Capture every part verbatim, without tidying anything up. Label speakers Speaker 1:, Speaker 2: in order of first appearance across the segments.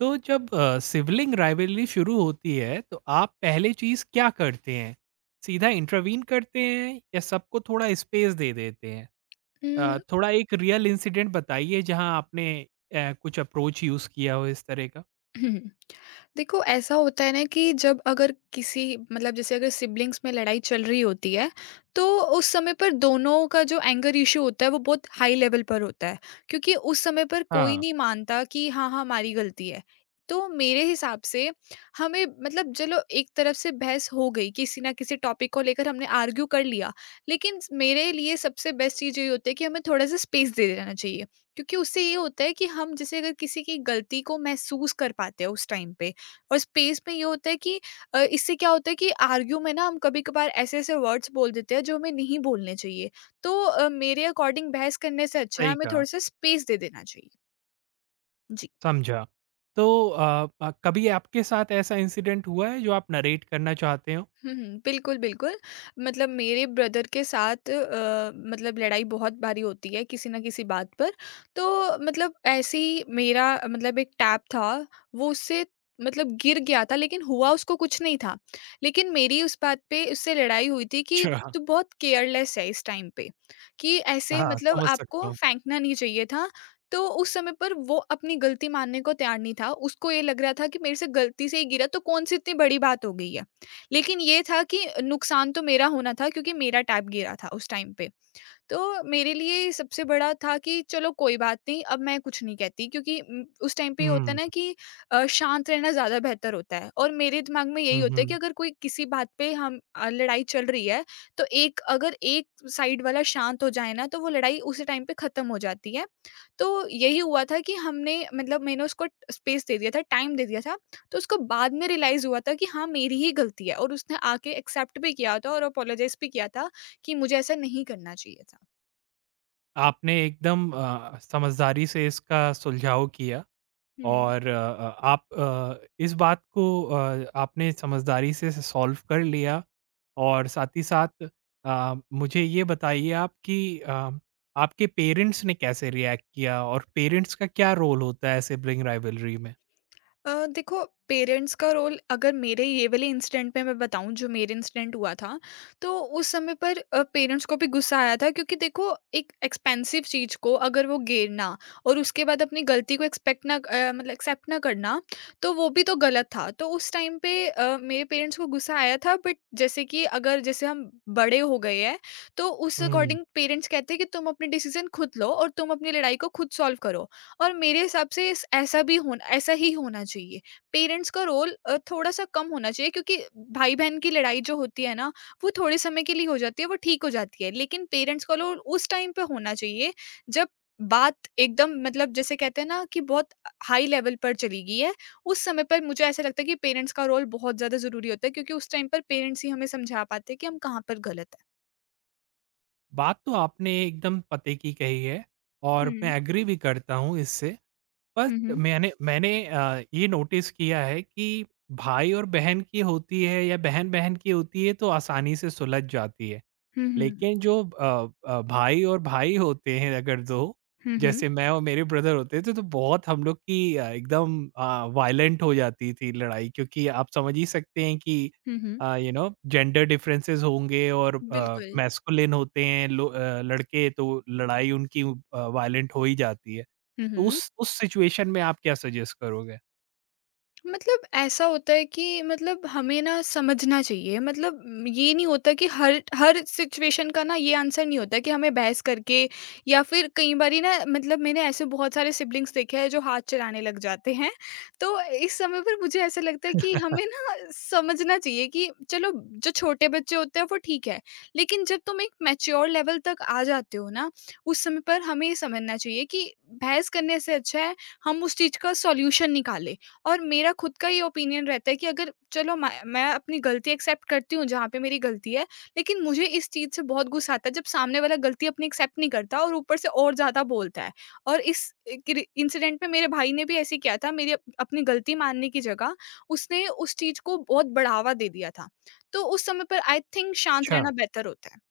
Speaker 1: तो जब sibling rivalry शुरू होती है तो आप पहले चीज क्या करते हैं? सीधा इंटरवीन करते हैं या सबको थोड़ा स्पेस दे देते हैं? अ,
Speaker 2: हम्म।
Speaker 1: थोड़ा एक रियल इंसिडेंट बताइए जहां आपने अ, कुछ अप्रोच यूज किया हो इस तरह का।
Speaker 2: देखो ऐसा होता है ना कि जब अगर किसी मतलब जैसे अगर सिबलिंग्स में लड़ाई चल रही होती है तो उस समय पर दोनों का जो एंगर इशू होता है वो बहुत हाई लेवल पर होता है। क्योंकि उस समय पर कोई
Speaker 1: हाँ,
Speaker 2: नहीं मानता कि हाँ हाँ हमारी गलती है। तो मेरे हिसाब से हमें मतलब चलो एक तरफ से बहस हो गई किसी ना किसी टॉपिक को लेकर हमने आर्ग्यू कर लिया। लेकिन मेरे लिए सबसे बेस्ट चीज़ ये होती है कि हमें थोड़ा सा स्पेस दे देना चाहिए। क्योंकि उससे ये होता है कि हम जैसे अगर किसी की गलती को महसूस कर पाते हैं उस टाइम पे और स्पेस में ये होता है कि अ, इससे क्या होता है कि आर्ग्यू में ना हम कभी कभार ऐसे ऐसे वर्ड्स बोल देते हैं जो हमें नहीं बोलने चाहिए। तो अ, मेरे अकॉर्डिंग बहस करने से अच्छा है
Speaker 1: सही
Speaker 2: हमें
Speaker 1: कहा,
Speaker 2: थोड़ा सा स्पेस दे देना चाहिए। जी।
Speaker 1: समझा। तो अ, अ, कभी आपके साथ ऐसा इंसिडेंट हुआ है जो आप नरेट करना चाहते हो?
Speaker 2: हुँ, हुँ। बिल्कुल, बिल्कुल। मतलब मेरे ब्रदर के साथ अ, मतलब लड़ाई बहुत बारी होती है किसी न किसी बात पर। तो मतलब ऐसे ही मेरा मतलब एक टैब था, वो उससे मतलब गिर गया था लेकिन हुआ उसको कुछ नहीं था। लेकिन मेरी उस बात पे उससे लड़ाई हुई थी कि
Speaker 1: अच्छा,
Speaker 2: तू बहुत केयरलेस है इस टाइम पे, कि ऐसे
Speaker 1: हाँ,
Speaker 2: मतलब
Speaker 1: समझ सकता
Speaker 2: आपको
Speaker 1: हूँ।
Speaker 2: फेंकना नहीं चाहिए था। तो उस समय पर वो अपनी गलती मानने को तैयार नहीं था। उसको ये लग रहा था कि मेरे से गलती से ही गिरा तो कौन-सी इतनी बड़ी बात हो गई है। लेकिन ये था कि नुकसान तो मेरा होना था क्योंकि मेरा टैब गिरा था उस टाइम पे। तो मेरे लिए सबसे बड़ा था कि चलो कोई बात नहीं, अब मैं कुछ नहीं कहती क्योंकि उम, उस टाइम पे ये होता है
Speaker 1: हुँ,
Speaker 2: ना कि अ, शांत रहना ज़्यादा बेहतर होता है। और मेरे दिमाग में यही
Speaker 1: हुँ,
Speaker 2: होता है कि
Speaker 1: हुँ।
Speaker 2: अगर कोई किसी बात पे हम अ, लड़ाई चल रही है, तो एक अगर एक साइड वाला शांत हो जाए ना, तो वो लड़ाई उसी टाइम पे ख़त्म हो जाती है। तो यही हुआ था कि हमने मतलब मैंने उसको स्पेस दे दिया था, टाइम दे दिया था, तो उसको बाद में रियलाइज़ हुआ था कि हाँ, मेरी ही गलती है और उसने आके एक्सेप्ट भी किया था और अपोलोजाइज़ भी किया था कि मुझे ऐसा नहीं करना चाहिए था।
Speaker 1: आपने एकदम अ, समझदारी से इसका सुलझाव किया।
Speaker 2: हुँ।
Speaker 1: और अ अ, आप अ, इस बात को अ, आपने समझदारी से सॉल्व कर लिया और साथ ही साथ अ, मुझे ये बताइए आप कि अ, आपके पेरेंट्स ने कैसे रिएक्ट किया और पेरेंट्स का क्या रोल होता है सिबलिंग राइवलरी में?
Speaker 2: अ, देखो पेरेंट्स का रोल अगर मेरे ये वाले इंसिडेंट में मैं बताऊँ जो मेरे इंसिडेंट हुआ था, तो उस समय पर अ, पेरेंट्स को भी गुस्सा आया था क्योंकि देखो एक एक्सपेंसिव चीज़ को अगर वो गिरना और उसके बाद अपनी गलती को एक्सपेक्ट ना अ, मतलब एक्सेप्ट ना करना, तो वो भी तो गलत था। तो उस टाइम पे अ, मेरे पेरेंट्स को गुस्सा आया था। बट जैसे कि अगर जैसे हम बड़े हो गए हैं, तो उस
Speaker 1: हुँ।
Speaker 2: अकॉर्डिंग पेरेंट्स कहते हैं कि तुम अपने डिसीज़न खुद लो और तुम अपनी लड़ाई को खुद सॉल्व करो। और मेरे हिसाब से इस ऐसा भी होना ऐसा ही होना चाहिए। पेरेंट्स का रोल अ, थोड़ा-सा कम होना चाहिए क्योंकि भाई-बहन की लड़ाई जो होती है ना, वो थोड़े समय के लिए हो जाती है, वो ठीक हो जाती है। लेकिन पेरेंट्स का रोल उस टाइम पे होना चाहिए, जब बात एकदम मतलब जैसे कहते हैं ना कि बहुत हाई लेवल पर चली गई है, उस समय पर मुझे ऐसा लगता है कि पेरेंट्स का रोल बहुत ज़्यादा ज़रूरी होता है क्योंकि उस टाइम पर पेरेंट्स ही हमें समझा पाते हैं कि हम कहाँ पर गलत हैं।
Speaker 1: बात तो आपने एकदम पते की कही है और
Speaker 2: हुँ।
Speaker 1: मैं एग्री भी करता हूँ इससे। पर
Speaker 2: हुँ, हुँ।
Speaker 1: मैंने मैंने अ, ये नोटिस किया है कि भाई और बहन की होती है या बहन-बहन की होती है तो आसानी से सुलझ जाती है।
Speaker 2: हुँ, हुँ।
Speaker 1: लेकिन जो अ, अ, भाई और भाई होते हैं अगर दो
Speaker 2: हुँ, हुँ।
Speaker 1: जैसे मैं और मेरे ब्रदर होते थे तो तो बहुत हम लोग की अ, एकदम अ, वायलेंट हो जाती थी लड़ाई क्योंकि आप समझ ही सकते हैं कि
Speaker 2: हुँ, हुँ।
Speaker 1: Uh, you know gender differences होंगे और अ,
Speaker 2: बिल्कुल।
Speaker 1: मैस्कुलिन होते हैं लो अ, लड़के तो लड़ाई उनकी अ, वायलेंट हो ही जाती है।
Speaker 2: हुँ,
Speaker 1: तो
Speaker 2: हुँ।
Speaker 1: उस उस सिचुएशन में आप क्या सजेस्ट करोगे?
Speaker 2: मतलब ऐसा होता है कि मतलब हमें ना समझना चाहिए। मतलब म, ये नहीं होता कि हर हर सिचुएशन का ना ये आंसर नहीं होता कि हमें बहस करके या फिर कई बारी ना मतलब मैंने ऐसे बहुत सारे सिबलिंग्स देखे हैं जो हाथ चलाने लग जाते हैं। तो इस समय पर मुझे ऐसा लगता है कि हमें ना समझना चाहिए कि चलो जो छोटे बच्चे होते हैं वो ठीक है, लेकिन जब तुम एक मैच्योर लेवल तक आ जाते हो ना उस समय पर हमें ये समझना चाहिए कि बहस करने से अच्छा है हम उस चीज़ का सॉल्यूशन निकालें। और मेरा खुद का ही ओपिनियन रहता है कि अगर चलो मैं मैं अपनी गलती एक्सेप्ट करती हूँ जहाँ पे मेरी गलती है, लेकिन मुझे इस चीज़ से बहुत गुस्सा आता है जब सामने वाला गलती अपनी एक्सेप्ट नहीं करता और ऊपर से और ज़्यादा बोलता है। और इस अ, किर इंसिडेंट में मेरे भाई ने भी ऐसे ही किया था। मेरी अप अपनी गलती मानने की जगह उसने उस चीज़ को बहुत बढ़ावा दे दिया था। तो उस समय पर आई थिंक शांत
Speaker 1: अच्छा।
Speaker 2: रहना बेहतर होता है।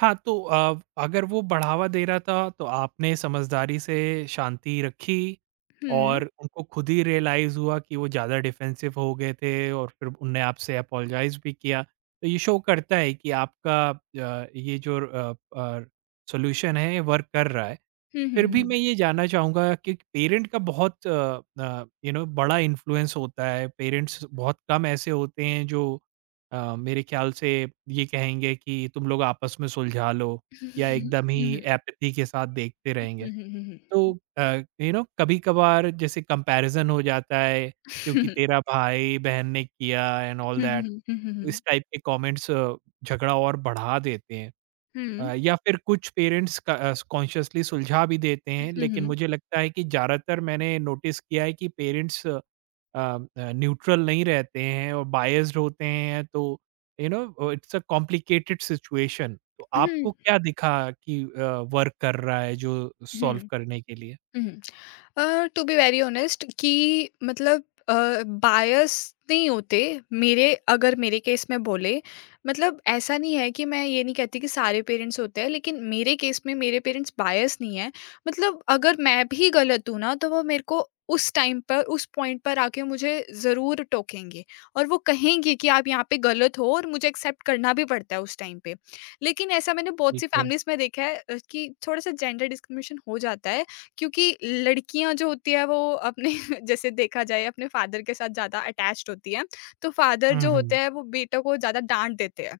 Speaker 1: हाँ, तो अ, अगर वो बढ़ावा दे रहा था तो आपने समझदारी से शांति रखी
Speaker 2: हुँ।
Speaker 1: और उनको खुद ही रियलाइज़ हुआ कि वो ज़्यादा डिफेंसिव हो गए थे और फिर उनने आपसे अपोलोजाइज़ भी किया। तो ये शो करता है कि आपका अ, ये जो अ, अ, सॉल्यूशन है, ये वर्क कर रहा है।
Speaker 2: हुँ, हुँ,
Speaker 1: फिर
Speaker 2: हुँ,
Speaker 1: भी
Speaker 2: हुँ।
Speaker 1: मैं ये जानना चाहूँगा कि पेरेंट का बहुत अ, यू नो बड़ा इन्फ्लुएंस होता है। पेरेंट्स बहुत कम ऐसे होते हैं जो अ, मेरे ख्याल से ये कहेंगे कि तुम लोग आपस में सुलझा लो या
Speaker 2: हुँ,
Speaker 1: एकदम ही एपैथी के साथ देखते रहेंगे।
Speaker 2: हुँ, हुँ, हुँ, हुँ,
Speaker 1: तो
Speaker 2: हुँ।
Speaker 1: अ, यू नो कभी-कभार जैसे कंपैरिज़न हो जाता है क्योंकि तेरा भाई-बहन ने किया एंड ऑल
Speaker 2: हुँ, हुँ,
Speaker 1: दैट
Speaker 2: हुँ, हुँ, हुँ, हुँ।
Speaker 1: इस टाइप के कमेंट्स अ, झगड़ा और बढ़ा देते हैं।
Speaker 2: हुँ।
Speaker 1: अ, या फिर कुछ पेरेंट्स कॉन्शियसली सुलझा भी देते हैं
Speaker 2: हुँ,
Speaker 1: लेकिन
Speaker 2: हुँ,
Speaker 1: मुझे लगता है कि ज़्यादातर मैंने नोटिस किया है कि पेरेंट्स न्यूट्रल नहीं रहते हैं और बायस्ड होते हैं तो you know it's a complicated situation तो
Speaker 2: हुँ,
Speaker 1: आपको क्या दिखा कि वर्क कर रहा है जो सॉल्व
Speaker 2: हुँ।
Speaker 1: करने के लिए
Speaker 2: टू बी वेरी ऑनेस्ट कि मतलब बायस नहीं होते। मेरे अगर मेरे केस में बोले मतलब ऐसा नहीं है कि मैं ये नहीं कहती कि सारे पेरेंट्स होते हैं, लेकिन मेरे केस में मेरे पेरेंट्स बायस नहीं है। मतलब अगर मैं भी गलत हूँ ना तो वो मेरे को उस टाइम पर उस पॉइंट पर आके मुझे ज़रूर टोकेंगे और वो कहेंगे कि आप यहाँ पे गलत हो और मुझे एक्सेप्ट करना भी पड़ता है उस टाइम पे। लेकिन ऐसा मैंने बहुत
Speaker 1: ठीक
Speaker 2: सी
Speaker 1: है।
Speaker 2: फैमिलीज में देखा है अ, कि थोड़ा सा जेंडर डिस्क्रिमिनेशन हो जाता है क्योंकि लड़कियाँ जो होती है वो अपने जैसे देखा जाए अपने फादर के साथ ज़्यादा अटैच्ड होती है, तो फादर जो
Speaker 1: हम्म,
Speaker 2: होते
Speaker 1: हम्म,
Speaker 2: हैं वो बेटों को ज़्यादा डाँट देते हैं।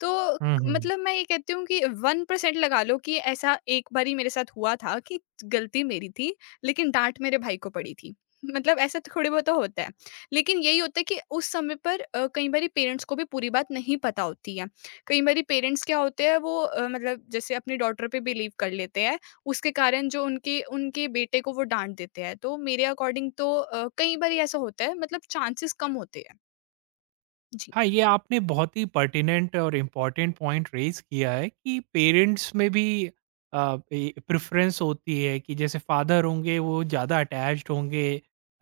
Speaker 2: तो
Speaker 1: हम्म, हम्म।
Speaker 2: मतलब मैं ये कहती हूँ कि वन परसेंट लगा लो कि ऐसा एक बारी मेरे साथ हुआ था कि गलती मेरी थी, लेकिन डाँट मेरे भाई को पड़ी थी। मतलब ऐसा थोड़े बहुत तो होता है। लेकिन यही होता है कि उस समय पर अ, कई बारी पेरेंट्स को भी पूरी बात नहीं पता होती है। कई बारी पेरेंट्स क्या होते हैं वो अ, मतलब जैसे अपनी डॉटर पे बिलीव कर लेते हैं उसके कारण जो उनके उनके बेटे को वो डाँट देते हैं। तो मेरे अकॉर्डिंग तो अ, कई बारी ऐसा होता है मतलब चांसेस कम होते हैं। जी।
Speaker 1: हाँ, ये आपने बहुत ही पर्टिनेंट और इम्पोर्टेंट पॉइंट रेज़ किया है कि पेरेंट्स में भी अ, ए प्रेफ़रेंस होती है कि जैसे फादर होंगे वो ज़्यादा अटैच्ड होंगे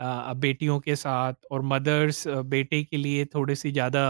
Speaker 1: अ, बेटियों के साथ और मदर्स अ, बेटे के लिए थोड़ी-सी ज़्यादा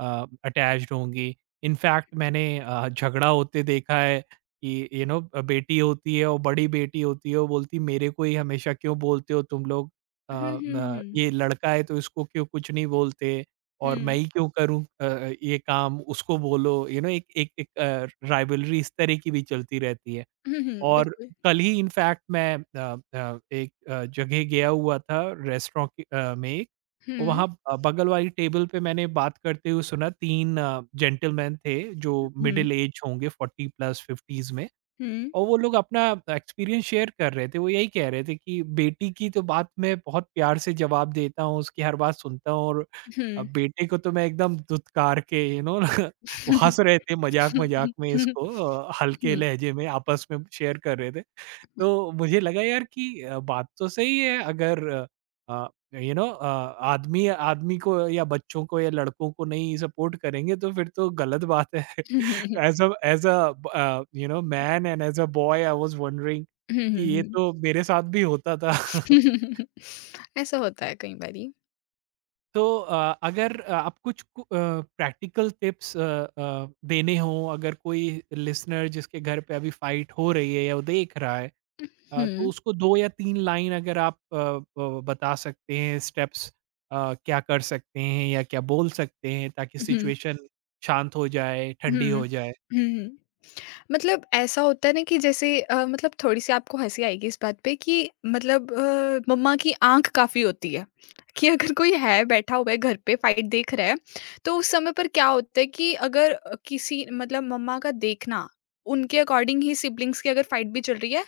Speaker 1: अ, अटैच्ड होंगी। इनफैक्ट मैंने अ, झगड़ा होते देखा है कि यू नो अ, बेटी होती है और बड़ी बेटी होती है, वो बोलती मेरे को ही हमेशा क्यों बोलते हो तुम लोग,
Speaker 2: हुँ,
Speaker 1: अ,
Speaker 2: हुँ,
Speaker 1: म
Speaker 2: हुँ।
Speaker 1: ये लड़का है तो इसको क्यों कुछ नहीं बोलते? और मैं
Speaker 2: हुँ।
Speaker 1: ही क्यों करूँ अ अ, ये काम, उसको बोलो, यू नो एक एक एक अ, राइवलरी इस तरह की भी चलती रहती है।
Speaker 2: हुँ, हुँ,
Speaker 1: और
Speaker 2: बिल्कुल।
Speaker 1: कल ही इनफैक्ट मैं अ अ, एक अ, जगह गया हुआ था, रेस्टोरेंट की अ, में एक,
Speaker 2: हुँ,
Speaker 1: वहाँ अ, बगल वाली टेबल पे मैंने बात करते हुए सुना, तीन अ, जेंटलमैन थे जो
Speaker 2: हुँ, हुँ,
Speaker 1: मिडल एज होंगे, फ़ोर्टी प्लस फ़िफ़्टीज़ में।
Speaker 2: हुँ।
Speaker 1: और वो लोग अपना एक्सपीरियंस शेयर कर रहे थे। वो यही कह रहे थे कि बेटी की तो बात मैं बहुत प्यार से जवाब देता हूँ, उसकी हर बात सुनता हूँ और अ, बेटे को तो मैं एकदम धुतकार के यू नो वो हँस रहे थे मज़ाक-मज़ाक
Speaker 2: हुँ,
Speaker 1: में इसको अ, हल्के लहजे में आपस में शेयर कर रहे थे। तो मुझे लगा यार कि अ, बात तो सही है, अगर यू नो आदमी आदमी को या बच्चों को या लड़कों को नहीं सपोर्ट करेंगे तो फिर तो गलत बात है as a as a you know man and as a boy I was wondering
Speaker 2: हुँ,
Speaker 1: कि ये
Speaker 2: हुँ।
Speaker 1: तो मेरे साथ भी होता था
Speaker 2: ऐसा होता है कई बारी।
Speaker 1: तो अ, अगर अ, आप कुछ प्रैक्टिकल टिप्स देने हों, अगर कोई लिसनर जिसके घर पे अभी फाइट हो रही है या वो देख रहा है, अ, तो
Speaker 2: हुँ,
Speaker 1: उसको दो या तीन लाइन अगर आप अ, ब बता सकते हैं स्टेप्स, अ, क्या कर सकते हैं या क्या बोल सकते हैं ताकि
Speaker 2: हुँ,
Speaker 1: सिचुएशन शांत हो जाए, ठंडी
Speaker 2: हुँ,
Speaker 1: हो जाए।
Speaker 2: हुँ, हुँ। मतलब ऐसा होता है ना कि जैसे अ, मतलब थोड़ी-सी आपको हँसी आएगी इस बात पे कि मतलब अ, मम्मा की आँख काफ़ी होती है, कि अगर कोई है बैठा हुआ है घर पे फाइट देख रहा है, तो उस समय पर क्या होता है कि अगर अ, किसी मतलब मम्मा का देखना, उनके अकॉर्डिंग ही सिब्लिंग्स की अगर फाइट भी चल रही है,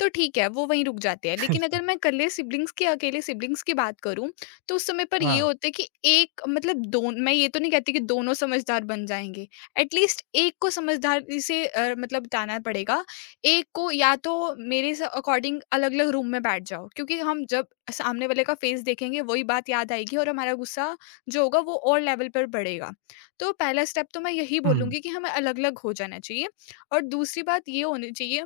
Speaker 2: तो ठीक है, वो वहीं रुक जाते हैं। लेकिन अगर मैं इकल्ले सिब्लिंग्स की अकेले सिब्लिंग्स की बात करूँ, तो उस समय पर ये
Speaker 1: हाँ,
Speaker 2: होता है कि एक मतलब दोन मैं ये तो नहीं कहती कि दोनों समझदार बन जाएँगे, एटलीस्ट एक को समझदारी से अ, मतलब बिताना पड़ेगा। एक को या तो मेरे स अकॉर्डिंग अलग-अलग रूम में बैठ जाओ क्योंकि हम जब सामने वाले का फ़ेस देखेंगे वही बात याद आएगी और हमारा गुस्सा जो होगा वो और लेवल पर बढ़ेगा। तो पहला स्टेप तो मैं यही
Speaker 1: हुँ,
Speaker 2: बोलूँगी कि हमें अलग-अलग हो जाना चाहिए और दूसरी बात ये होनी चाहिए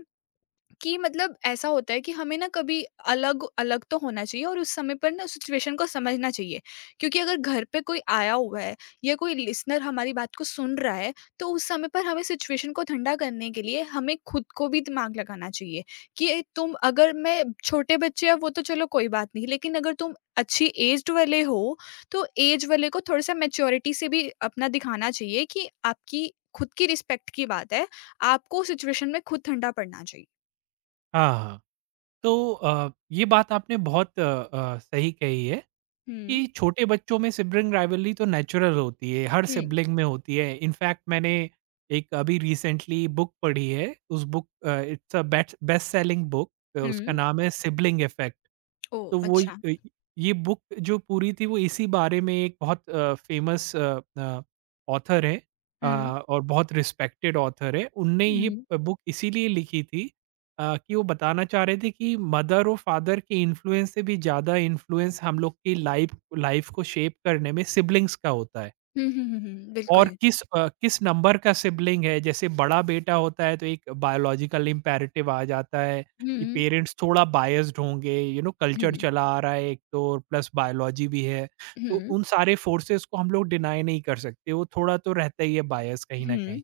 Speaker 2: कि मतलब ऐसा होता है कि हमें ना कभी अलग अलग तो होना चाहिए और उस समय पर ना सिचुएशन को समझना चाहिए। क्योंकि अगर घर पे कोई आया हुआ है या कोई लिसनर हमारी बात को सुन रहा है तो उस समय पर हमें सिचुएशन को ठंडा करने के लिए हमें खुद को भी दिमाग लगाना चाहिए कि ये तुम अगर मैं छोटे बच्चे हैं वो तो चलो कोई बात नहीं, लेकिन अगर तुम अच्छी एज्ड वाले हो तो एज वाले को थोड़ा सा मेच्योरिटी से भी अपना दिखाना चाहिए कि आपकी खुद की रिस्पेक्ट की बात है, आपको सिचुएशन में खुद ठंडा पड़ना चाहिए।
Speaker 1: हाँ, हाँ। तो अ, ये बात आपने बहुत अ अ, सही कही है
Speaker 2: हुँ।
Speaker 1: कि छोटे बच्चों में सिबलिंग राइवलरी तो नेचुरल होती है, हर
Speaker 2: हुँ,
Speaker 1: सिबलिंग में होती है। इनफैक्ट मैंने एक अभी रिसेंटली बुक पढ़ी है, उस book uh, it's a best best selling book, अ,
Speaker 2: हुँ।
Speaker 1: उसका नाम है सिबलिंग इफेक्ट।
Speaker 2: ओह!
Speaker 1: तो वो य
Speaker 2: अच्छा।
Speaker 1: अ, ये बुक जो पूरी थी वो इसी बारे में, एक बहुत अ, फेमस अ अ, ऑथर हैं अ,
Speaker 2: हुँ,
Speaker 1: और बहुत रिस्पेक्टेड ऑथर हैं। उनने ये
Speaker 2: हुँ।
Speaker 1: बुक इसीलिए लिखी थी अ, कि वो बताना चाह रहे थे कि मदर और फादर के इन्फ्लुएंस से भी ज़्यादा इन्फ्लुएंस हम लोग की लाइफ लाइफ को शेप करने में सिबलिंग्स का होता है।
Speaker 2: हुँ, हुँ, हुँ, हुँ।
Speaker 1: और
Speaker 2: बिल्कुल।
Speaker 1: किस अ, किस नंबर का सिबलिंग है, जैसे बड़ा बेटा होता है तो एक बायोलॉजिकल इम्पेरेटिव आ जाता है
Speaker 2: हुँ,
Speaker 1: कि
Speaker 2: हुँ,
Speaker 1: पेरेंट्स थोड़ा बायस्ड होंगे, यू नो कल्चर
Speaker 2: हुँ,
Speaker 1: चला आ रहा है एक तो, और प्लस बायोलॉजी भी है।
Speaker 2: हुँ,
Speaker 1: तो
Speaker 2: हुँ,
Speaker 1: उन सारे फोर्सेस को हम लोग डिनाय नहीं कर सकते, वो थोड़ा तो रहता ही है बायस कहीं न कहीं।
Speaker 2: हुँ।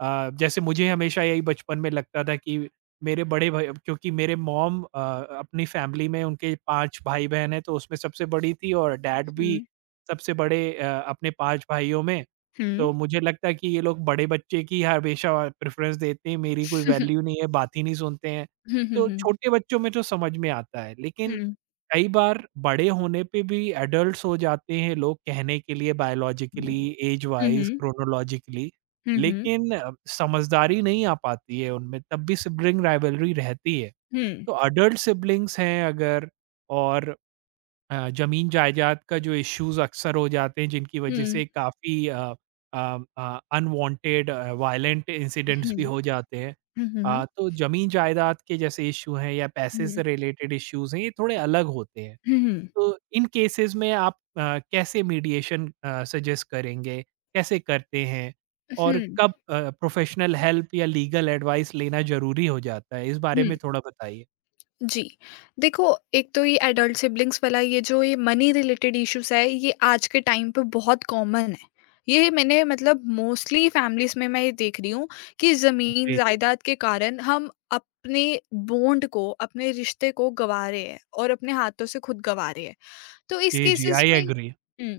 Speaker 1: अ, जैसे मुझे हमेशा यही बचपन में लगता था कि मेरे बड़े भाई, क्योंकि मेरे मॉम अ, अपनी फैमिली में उनके पाँच भाई-बहन हैं, तो उसमें सबसे बड़ी थी और डैड भी सबसे बड़े अ, अपने पाँच भाइयों में। तो मुझे लगता है कि ये लोग बड़े बच्चे की हमेशा प्रेफ़रेंस देते हैं, मेरी कोई
Speaker 2: हुँ, हुँ, हुँ।
Speaker 1: वैल्यू नहीं है, बात ही नहीं सुनते हैं।
Speaker 2: हुँ, हुँ,
Speaker 1: तो
Speaker 2: हुँ।
Speaker 1: छोटे बच्चों में तो समझ में आता है, लेकिन कई बार बड़े होने पे भी एडल्ट्स हो जाते हैं लोग कहने के लिए, बायोलॉजिकली, एज
Speaker 2: हुँ,
Speaker 1: वाइज,
Speaker 2: हुँ।
Speaker 1: क्रोनोलॉजिकली,
Speaker 2: हुँ, हुँ, हुँ।
Speaker 1: लेकिन अ, समझदारी नहीं आ पाती है उनमें, तब भी सिबलिंग राइवलरी रहती है।
Speaker 2: हुँ,
Speaker 1: तो अडल्ट सिबलिंग्स हैं अगर, और अ, ज़मीन-जायदाद का जो इश्यूज़ अक्सर हो जाते हैं जिनकी
Speaker 2: हुँ,
Speaker 1: वजह
Speaker 2: हुँ।
Speaker 1: से काफ़ी uh uh uh, unwanted uh, violent incidents भी हो जाते हैं।
Speaker 2: हुँ, हुँ,
Speaker 1: अ,
Speaker 2: हुँ।
Speaker 1: तो ज़मीन-जायदाद के जैसे इश्यू हैं या पैसे से रिलेटेड इश्यूज़ हैं, ये थोड़े अलग होते हैं।
Speaker 2: हुँ।
Speaker 1: तो इन केसेस में आप अ, कैसे मीडिएशन अ, सजेस्ट करेंगे? कैसे करते हैं? और कब अ, प्रोफेशनल हेल्प या लीगल एडवाइस लेना ज़रूरी हो जाता है? इस बारे में थोड़ा बताइए।
Speaker 2: जी। देखो, एक तो ये एडल्ट सिब्लिंग्स वाला ये जो ये मनी रिलेटेड इश्यूज़ है, ये आज के टाइम पे बहुत कॉमन है। ये मैंने मतलब मोस्टली फैमिलीज़ में मैं ये देख रही हूँ कि ज़मीन
Speaker 1: जी, जी।
Speaker 2: जायदाद के कारण हम अपने बॉन्ड को, अपने रिश्ते को गँवा रहे हैं और अपने हाथों से खुद गँवा रहे हैं। तो इस
Speaker 1: जी, जी,
Speaker 2: केसेस
Speaker 1: आई
Speaker 2: में
Speaker 1: एग्री।
Speaker 2: हुँ,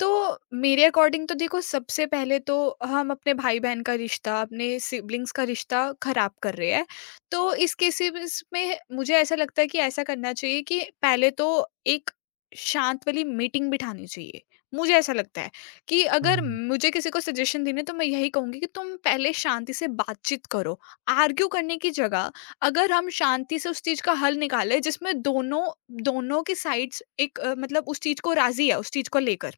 Speaker 2: तो मेरे अकॉर्डिंग तो देखो सबसे पहले तो हम अपने भाई-बहन का रिश्ता, अपने सिब्लिंग्स का रिश्ता खराब कर रहे हैं। तो इस केसेस में मुझे ऐसा लगता है कि ऐसा करना चाहिए कि पहले तो एक शांत वाली मीटिंग बिठानी चाहिए। मुझे ऐसा लगता है कि अगर
Speaker 1: हुँ,
Speaker 2: मुझे किसी को सजेशन देने तो मैं यही कहूँगी कि तुम पहले शांति से बातचीत करो। आर्ग्यू करने की जगह अगर हम शांति से उस चीज़ का हल निकालें जिसमें दोनों दोनों की साइड्स एक अ, मतलब उस चीज़ को राज़ी है, उस चीज़ को लेकर।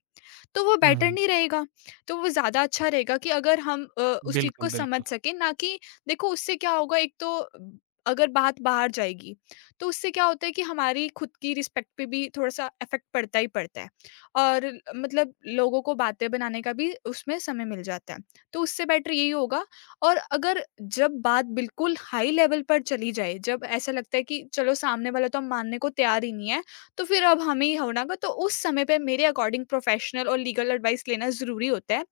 Speaker 2: तो वो बेटर
Speaker 1: हुँ,
Speaker 2: नहीं रहेगा। तो वो ज़्यादा अच्छा रहेगा कि अगर हम अ, उस चीज़ को
Speaker 1: बिल्कुल,
Speaker 2: समझ
Speaker 1: बिल्कुल।
Speaker 2: सकें ना कि देखो उससे क्या होगा। एक तो ब- अगर बात बाहर जाएगी, तो उससे क्या होता है कि हमारी खुद की रिस्पेक्ट पे भी थोड़ा-सा इफ़ेक्ट पड़ता ही पड़ता है और ल- मतलब लोगों को बातें बनाने का भी उसमें समय मिल जाता है। तो उससे बेटर यही होगा। और अगर जब बात बिल्कुल हाई लेवल पर चली जाए, जब ऐसा लगता है कि चलो सामने वाला तो हम मानने को तैयार ही नहीं है। तो फिर अब हमें ही होना होगा तो उस समय पे मेरे अकॉर्डिंग प्रोफेशनल और लीगल एडवाइस लेना ज़रूरी होता है,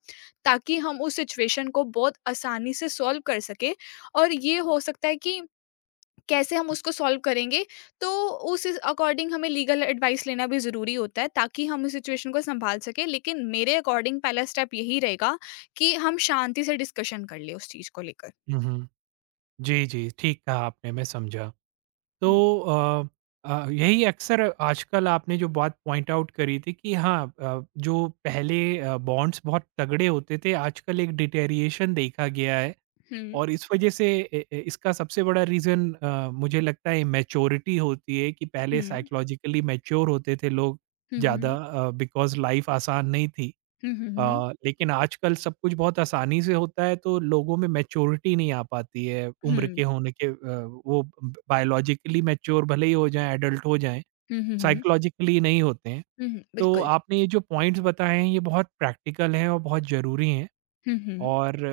Speaker 2: ताकि हम उस सिचुएशन को बहुत आसानी से सॉल्व कर सकें और ये हो सकता है कि कैसे हम उसको सॉल्व करेंगे, तो उस अकॉर्डिंग हमें लीगल एडवाइस लेना भी ज़रूरी होता है ताकि हम उस सिचुएशन को सँभाल सकें। लेकिन मेरे अकॉर्डिंग पहला स्टेप यही रहेगा कि हम शांति से डिस्कशन कर लें उस चीज़ को लेकर।
Speaker 1: हुँ, हुँ। जी, जी, ठीक कहा आपने, मैं समझा। तो
Speaker 2: हुँ,
Speaker 1: अ अ, यही अक्सर आजकल आपने जो बात पॉइंट आउट करी थी कि हाँ, अ, जो पहले अ, बॉन्ड्स बहुत तगड़े होते थे, आजकल एक डिटेरिएशन देखा गया है।
Speaker 2: हुँ,
Speaker 1: और इस वजह से ए, ए, इसका सबसे बड़ा रीज़न, अ, मुझे लगता है मैच्योरिटी होती है कि पहले
Speaker 2: हुँ,
Speaker 1: साइकोलॉजिकली मैच्योर होते थे लोग
Speaker 2: हुँ, हुँ,
Speaker 1: ज़्यादा, बिकॉज़ लाइफ आसान नहीं थी।
Speaker 2: हुँ, हुँ,
Speaker 1: अ,
Speaker 2: हुँ,
Speaker 1: लेकिन आजकल सब कुछ बहुत आसानी से होता है तो लोगों में मैच्योरिटी नहीं आ पाती है, उम्र के
Speaker 2: हुँ,
Speaker 1: होने के अ, वो बायोलॉजिकली मैच्योर भले ही हो जाएँ, एडल्ट हो जाएँ,
Speaker 2: हुँ, हुँ,
Speaker 1: साइकोलॉजिकली नहीं होते हैं।
Speaker 2: हुँ, हुँ,
Speaker 1: तो
Speaker 2: बिल्कुल।
Speaker 1: आपने ये जो पॉइंट्स बताए हैं ये बहुत प्रैक्टिकल हैं और बहुत ज़रूरी हैं।
Speaker 2: हुँ, हुँ।
Speaker 1: और uh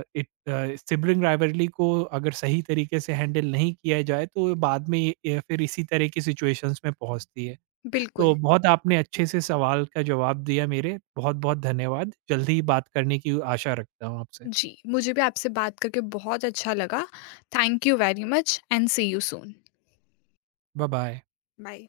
Speaker 1: uh, it uh, sibling rivalry को अगर सही तरीके से हैंडल नहीं किया जाए तो ये बाद में ये ये फिर इसी तरह की सिचुएशंस में पहुँचती है। तो
Speaker 2: बिल्कुल,
Speaker 1: बहुत आपने अच्छे से सवाल का जवाब दिया मेरे, बहुत-बहुत धन्यवाद। जल्दी ही बात करने की आशा रखता हूँ आपसे।
Speaker 2: जी। मुझे भी आपसे बात करके बहुत अच्छा लगा। Thank you very much and see you soon.
Speaker 1: Bye bye.
Speaker 2: Bye.